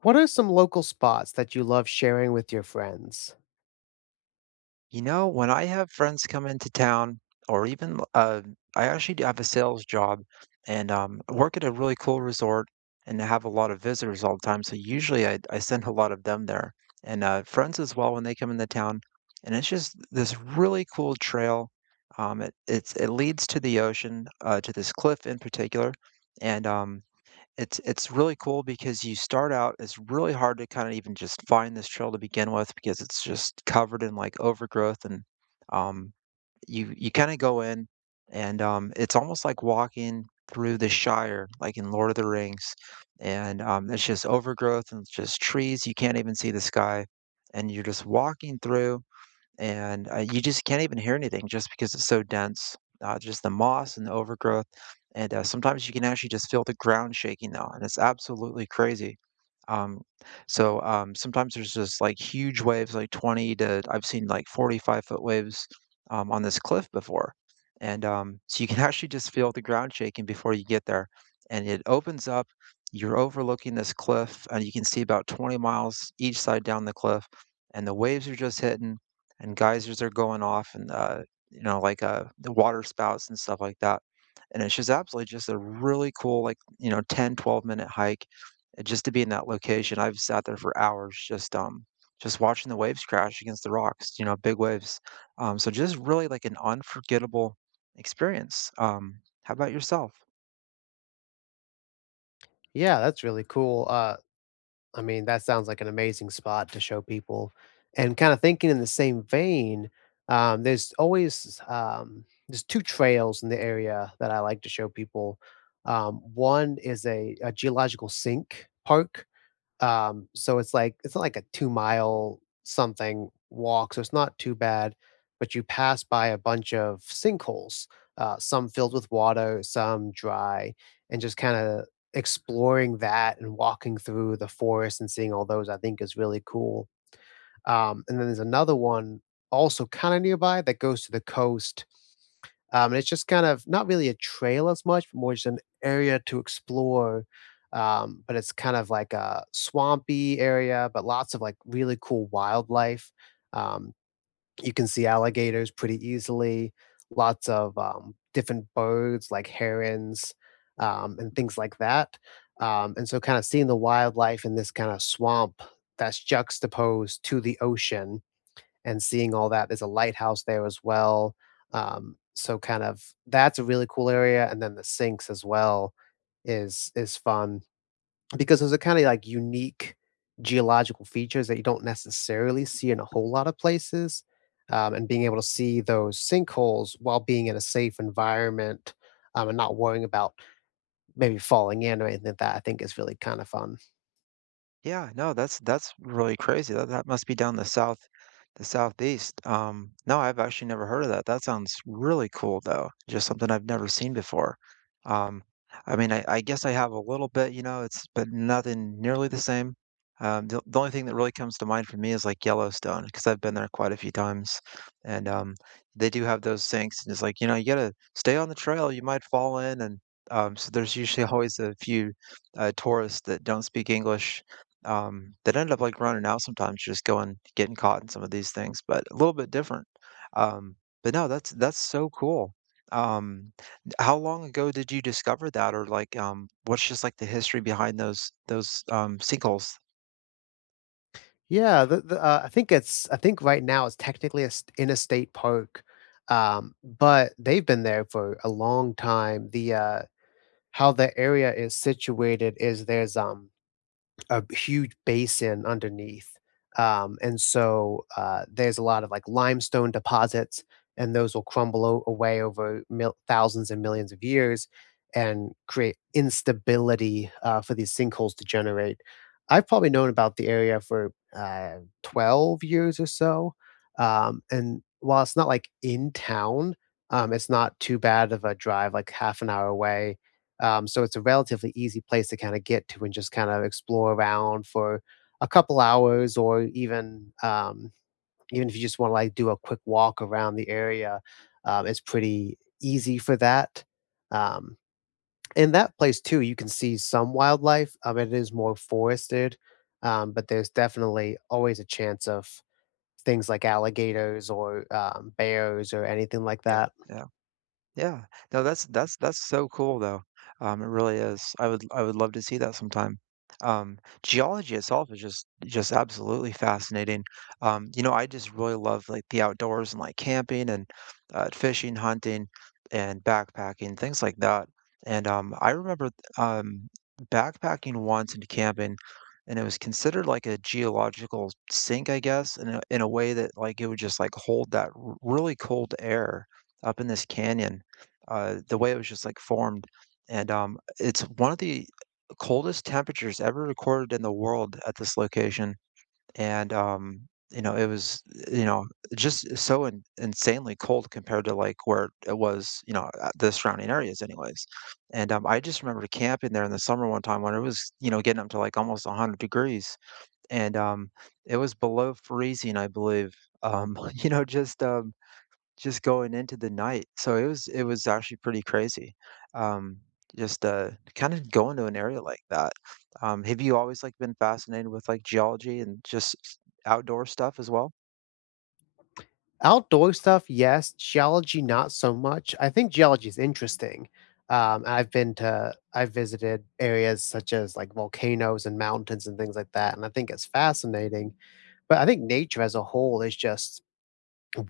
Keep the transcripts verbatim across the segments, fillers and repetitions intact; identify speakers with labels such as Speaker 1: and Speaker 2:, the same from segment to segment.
Speaker 1: What are some local spots that you love sharing with your friends?
Speaker 2: You know, when I have friends come into town, or even uh, I actually do have a sales job and um, work at a really cool resort and have a lot of visitors all the time. So usually I, I send a lot of them there and uh, friends as well when they come into town. And it's just this really cool trail. Um, it, it's it leads to the ocean, uh, to this cliff in particular, and um, it's it's really cool because you start out it's really hard to kinda even just find this trail to begin with because it's just covered in, like, overgrowth, and, um, you you kinda go in and, um, it's almost like walking through the Shire, like in Lord of the Rings, and, um, it's just overgrowth and it's just trees. You can't even see the sky, and you're just walking through and uh, you just can't even hear anything just because it's so dense. Uh, just the moss and the overgrowth, and uh, sometimes you can actually just feel the ground shaking now, and it's absolutely crazy. Um, so um, sometimes there's just like huge waves, like twenty to I've seen like forty-five foot waves um, on this cliff before, and um, so you can actually just feel the ground shaking before you get there, and it opens up. You're overlooking this cliff, and you can see about twenty miles each side down the cliff, and the waves are just hitting and geysers are going off, and uh, you know like uh, the water spouts and stuff like that, and it's just absolutely just a really cool, like, you know, ten, twelve minute hike uh, just to be in that location. I've sat there for hours just um just watching the waves crash against the rocks, you know, big waves. Um so just really like an unforgettable experience. Um how about yourself?
Speaker 1: Yeah, that's really cool. Uh, I mean, that sounds like an amazing spot to show people. And kind of thinking in the same vein, um, there's always um, there's two trails in the area that I like to show people. Um, one is a, a geological sink park. Um, so it's like it's not like a two mile something walk, so it's not too bad, but you pass by a bunch of sinkholes, uh, some filled with water, some dry, and just kinda exploring that and walking through the forest and seeing all those, I think, is really cool. Um, and then there's another one also kinda nearby that goes to the coast, um, and it's just kind of not really a trail as much, but more just an area to explore. Um, but it's kind of like a swampy area, but lots of like really cool wildlife. Um, you can see alligators pretty easily, lots of um, different birds like herons, um, and things like that. Um, and so, kind of seeing the wildlife in this kind of swamp that's juxtaposed to the ocean and seeing all that. There's a lighthouse there as well. Um, so kind of that's a really cool area, and then the sinks as well is is fun because those are kind of like unique geological features that you don't necessarily see in a whole lot of places. Um, and being able to see those sinkholes while being in a safe environment, um, and not worrying about maybe falling in or anything like that, I think is really kinda fun.
Speaker 2: Yeah, no, that's that's really crazy. That that must be down the south, the southeast. Um, no, I've actually never heard of that. That sounds really cool though. Just something I've never seen before. Um, I mean, I, I guess I have a little bit, you know, it's but nothing nearly the same. Um, the, the only thing that really comes to mind for me is like Yellowstone because I've been there quite a few times, and um, they do have those sinks, and it's like you know you gotta stay on the trail, you might fall in, and um, so there's usually always a few uh, tourists that don't speak English um, that end up, like, running out sometimes just going getting caught in some of these things, but a little bit different. Um, but no, that's that's so cool. Um, how long ago did you discover that, or, like, um, what's just, like, the history behind those those, um, sinkholes?
Speaker 1: Yeah, the the, uh, I think it's I think right now it's technically a st in a state park, um, but they've been there for a long time. The, uh how the area is situated is there's, um a huge basin underneath. Um, and so uh, there's a lot of like limestone deposits, and those will crumble o- away over mil- thousands and millions of years and create instability uh, for these sinkholes to generate. I've probably known about the area for uh, twelve years or so. Um, and while it's not like in town, um, it's not too bad of a drive, like half an hour away, um, so it's a relatively easy place to kind of get to and just kind of explore around for a couple hours, or even um, even if you just want to like do a quick walk around the area. Um, it's pretty easy for that. Um, in that place too, you can see some wildlife. Um, it is more forested, um, but there's definitely always a chance of things like alligators or um, bears or anything like
Speaker 2: Yeah,
Speaker 1: that.
Speaker 2: yeah. Yeah. No, that's that's that's so cool though. Um, it really is. I would I would love to see that sometime. Um, geology itself is just just absolutely fascinating. Um, you know, I just really love like the outdoors and like camping and uh, fishing, hunting, and backpacking, things like that. And um, I remember um, backpacking once and camping, and it was considered like a geological sink, I guess, in a, in a way that like it would just like hold that r really cold air up in this canyon uh, the way it was just like formed. And um, it's one of the coldest temperatures ever recorded in the world at this location. And um, you know, it was you know just so in, insanely cold compared to like where it was, you know, uh, the surrounding areas, anyways. And um, I just remember camping there in the summer one time when it was, you know, getting up to like almost one hundred degrees, and um, it was below freezing, I believe. Um, you know, just um, just going into the night. So it was it was actually pretty crazy. Um, just uh Kind of going to an area like that. Um, have you always like been fascinated with like geology and just s- outdoor stuff as well?
Speaker 1: Outdoor stuff, yes. Geology, not so much. I think geology is interesting. Um, I've been to, I've visited areas such as like volcanoes and mountains and things like that, and I think it's fascinating. But I think nature as a whole is just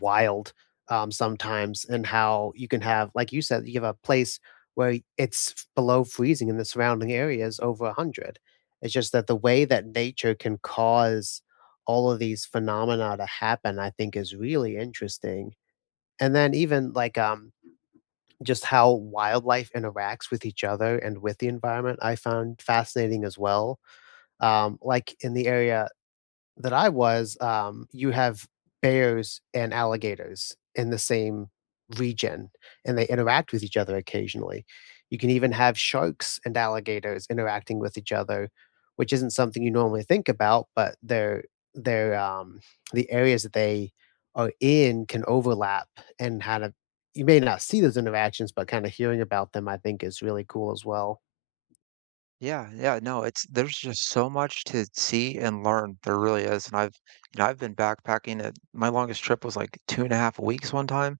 Speaker 1: wild, um, sometimes, and how you can have like you said, you have a place where it's f- below freezing and the surrounding area is over one hundred. It's just that the way that nature can cause all of these phenomena to happen, I think is really interesting. And then even like um just how wildlife interacts with each other and with the environment, I found fascinating as well. Um, like in the area that I was, um, you have bears and alligators in the same region, and they interact with each other occasionally. You can even have sharks and alligators interacting with each other, which isn't something you normally think about, but they're they're um, the areas that they are in can overlap and kind of you may not see those interactions, but kind of hearing about them, I think, is really cool as well.
Speaker 2: Yeah, yeah, no, it's there's just so much to see and learn. There really is. And I've you know, I've been backpacking. At my longest trip was like two and a half weeks one time.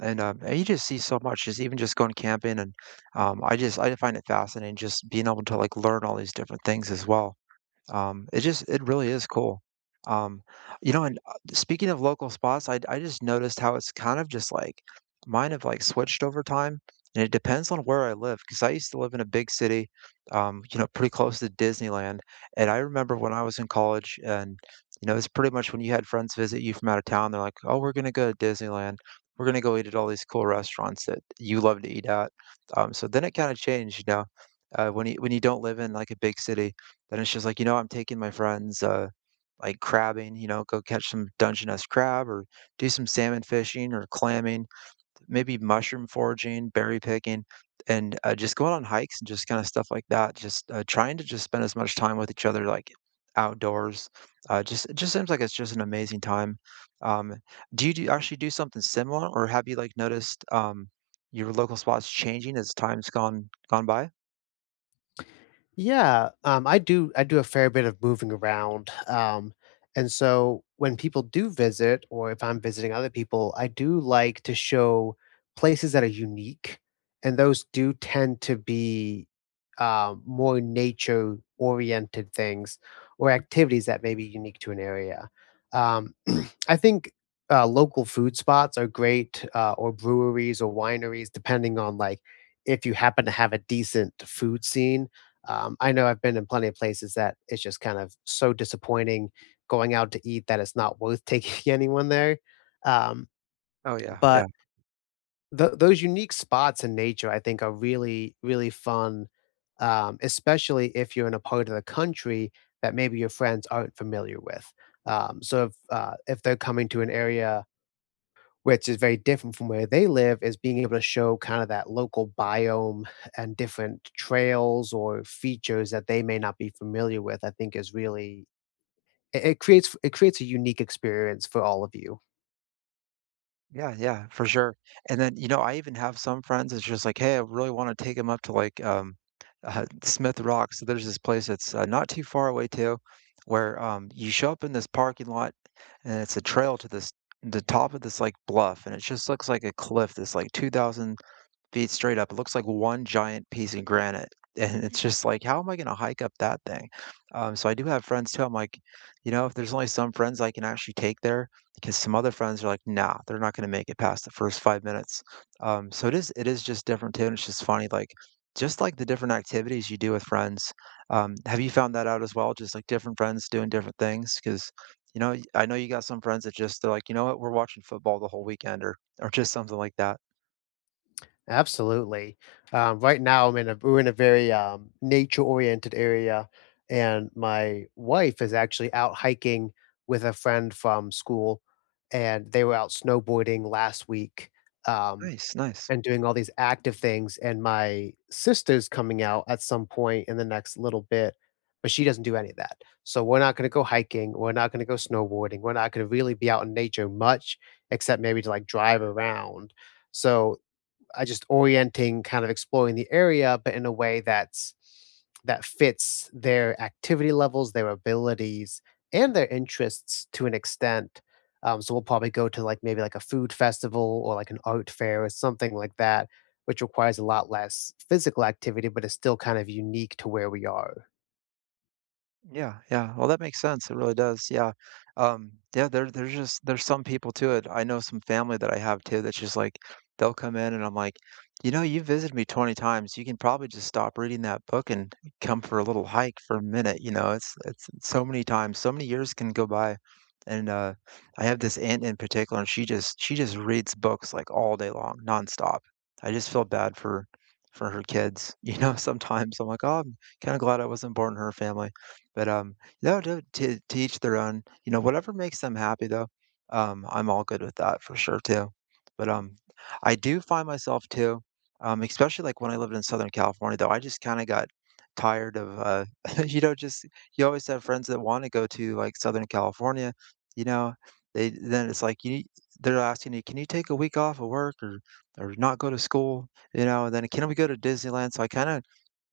Speaker 2: And um and you just see so much, just even just going camping and um I just I find it fascinating just being able to like learn all these different things as well. Um, it just it really is cool. Um, you know, and uh, speaking of local spots, I I just noticed how it's kind of just like mine have like switched over time, and it depends on where I live. Because I used to live in a big city, um, you know, pretty close to Disneyland, and I remember when I was in college, and you know, it's pretty much when you had friends visit you from out of town, they're like, "Oh, we're gonna go to Disneyland. We're gonna go eat at all these cool restaurants that you love to eat at." Um, so then it kind of changed, you know, uh, when you when you don't live in like a big city, then it's just like, you know, I'm taking my friends, uh, like crabbing, you know, go catch some Dungeness crab or do some salmon fishing or clamming, maybe mushroom foraging, berry picking, and uh, just going on hikes and just kind of stuff like that. Just uh, trying to just spend as much time with each other, like outdoors. Uh, just it just seems like it's just an amazing time. Um, do you do, actually do something similar, or have you like noticed um, your local spots changing as time's gone gone by?
Speaker 1: Yeah, um, I do I do a fair bit of moving around, um, and so when people do visit or if I'm visiting other people, I do like to show places that are unique, and those do tend to be um, more nature-oriented things or activities that may be unique to an area. Um, I think, uh, local food spots are great, uh, or breweries or wineries, depending on, like, if you happen to have a decent food scene. Um, I know I've been in plenty of places that it's just kind of so disappointing going out to eat that it's not worth taking anyone there. Um,
Speaker 2: Oh yeah, yeah.
Speaker 1: but tho those unique spots in nature, I think, are really, really fun, um, especially if you're in a part of the country that maybe your friends aren't familiar with. Um, so if, uh, if they're coming to an area which is very different from where they live, is being able to show kind of that local biome and different trails or features that they may not be familiar with, I think is really it it creates it creates a unique experience for all of you.
Speaker 2: Yeah, yeah, for sure. And then, you know, I even have some friends. It's just like, "Hey, I really wanna take take them up to, like, um, uh, Smith Rock." So there's this place that's, uh, not too far away too, where, um, you show up in this parking lot, and it's a trail to this the top of this, like, bluff, and it just looks like a cliff that's, like, two thousand feet straight up. It looks like one giant piece of granite, and it's just like, "How am I gonna hike up that thing?" Um, so I do have friends too, I'm like, you know, if there's only some friends I can actually take there, because some other friends are like, "Nah, they're not gonna make it past the first five minutes." Um, so it is it is just different too, and it's just funny, like, just like the different activities you do with friends. Um, have you found that out as well? Just, like, different friends doing different things, because you know, y- I know you got some friends that just they're like, "You know what? We're watching football the whole weekend," or or just something like that.
Speaker 1: Absolutely. Um, right now, I'm in a we're in a very um, nature-oriented area, and my wife is actually out hiking with a friend from school, and they were out snowboarding last week. Um,
Speaker 2: Nice, nice.
Speaker 1: and doing all these active things, and my sister's coming out at some point in the next little bit, but she doesn't do any of that. So we're not gonna go hiking, we're not gonna go snowboarding, we're not gonna really be out in nature much, except maybe to like drive around. So uh, just orienting, kind of exploring the area, but in a way that's that fits their activity levels, their abilities, and their interests to an extent. Um, so we'll probably go to like maybe like a food festival or like an art fair or something like that, which requires a lot less physical activity, but is still kind of unique to where we are.
Speaker 2: Yeah, yeah. Well, that makes sense. It really does. Yeah. Um, yeah, there there's just there's some people to it. I know some family that I have too that's just like they'll come in and I'm like, "You know, you visited me twenty times. You can probably just stop reading that book and come for a little hike for a minute." You know, it's it's so many times, so many years can go by. And uh I have this aunt in particular, and she just she just reads books like all day long, nonstop. I just feel bad for for her kids, you know, sometimes I'm like, oh, I'm kind of glad I wasn't born in her family. But, um, no, no, to to each their own. You know, whatever makes them happy though, um, I'm all good with that for sure too. But, um, I do find myself too, um, especially like when I lived in Southern California though, I just kinda got tired of, uh, you know, just you always have friends that wanna go to, like, Southern California, you know? They then it's like you they're asking you, "Can you take a week off of work or or not go to school?" You know, and then, "Can we go to Disneyland?" So I kinda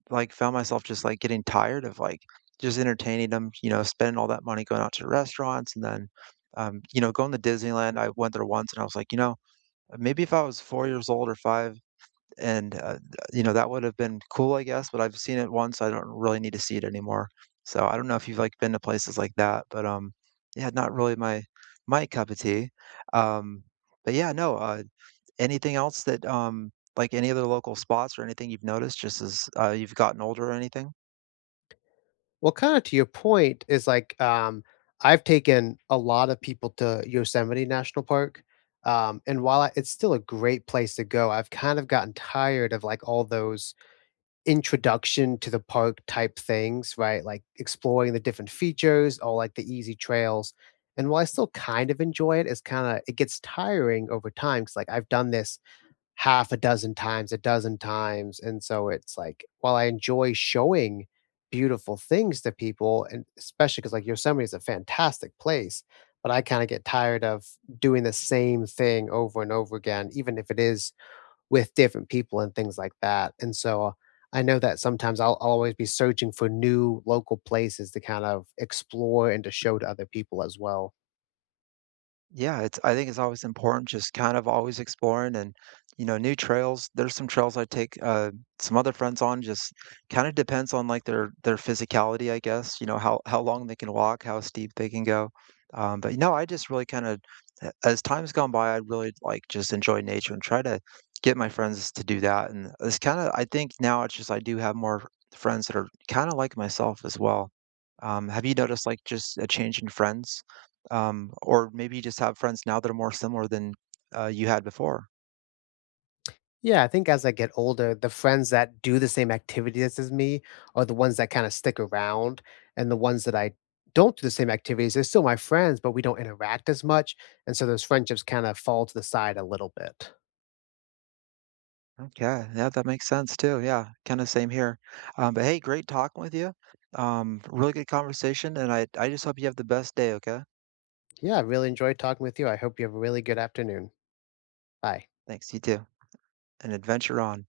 Speaker 2: like, found myself just, like, getting tired of, like, just entertaining them, you know, spending all that money going out to restaurants and then, um, you know, going to Disneyland. I went there once and I was like, you know, maybe if I was four years old or five and, uh, th- you know, that would have been cool, I guess, but I've seen it once. I don't really need to see it anymore. So I don't know if you've, like, been to places like that, but, um, yeah, not really my my cup of tea. Um, but yeah, no, uh, anything else that, um, like, any other local spots or anything you've noticed just as, uh, you've gotten older or anything?
Speaker 1: Well, kinda to your point is, like, um, I've taken a lot of people to Yosemite National Park, um, and while I it's still a great place to go, I've kind of gotten tired of, like, all those introduction to the park type things, right? Like, exploring the different features or, like, the easy trails, and while I still kind of enjoy it, it's kinda it gets tiring over time because like, I've done this half a dozen times, a dozen times, and so it's like, while I enjoy showing beautiful things to people, and especially because like, Yosemite is a fantastic place, but I kinda get tired of doing the same thing over and over again, even if it is with different people and things like that, and so, I know that sometimes I'll I'll always be searching for new local places to kind of explore and to show to other people as well.
Speaker 2: Yeah, it's I think it's always important just kind of always exploring and, you know, new trails. There's some trails I take uh some other friends on, just kind of depends on like their their physicality, I guess, you know, how how long they can walk, how steep they can go. Um, but you know, I just really kind of a- as time's gone by, I really like just enjoy nature and try to get my friends to do that. And it's kind of I think now it's just I do have more friends that are kind of like myself as well. Um, have you noticed like just a change in friends, um, or maybe you just have friends now that are more similar than uh, you had before.
Speaker 1: Yeah, I think as I get older, the friends that do the same activities as me are the ones that kind of stick around. And the ones that I don't do the same activities, they're still my friends, but we don't interact as much. And so those friendships kind of fall to the side a little bit.
Speaker 2: Okay, yeah, that makes sense too. Yeah, kind of same here. Um, but hey, great talking with you. Um, really good conversation, and I I just hope you have the best day. Okay,
Speaker 1: Yeah, I really enjoyed talking with you. I hope you have a really good afternoon. Bye.
Speaker 2: thanks. You too, and adventure on.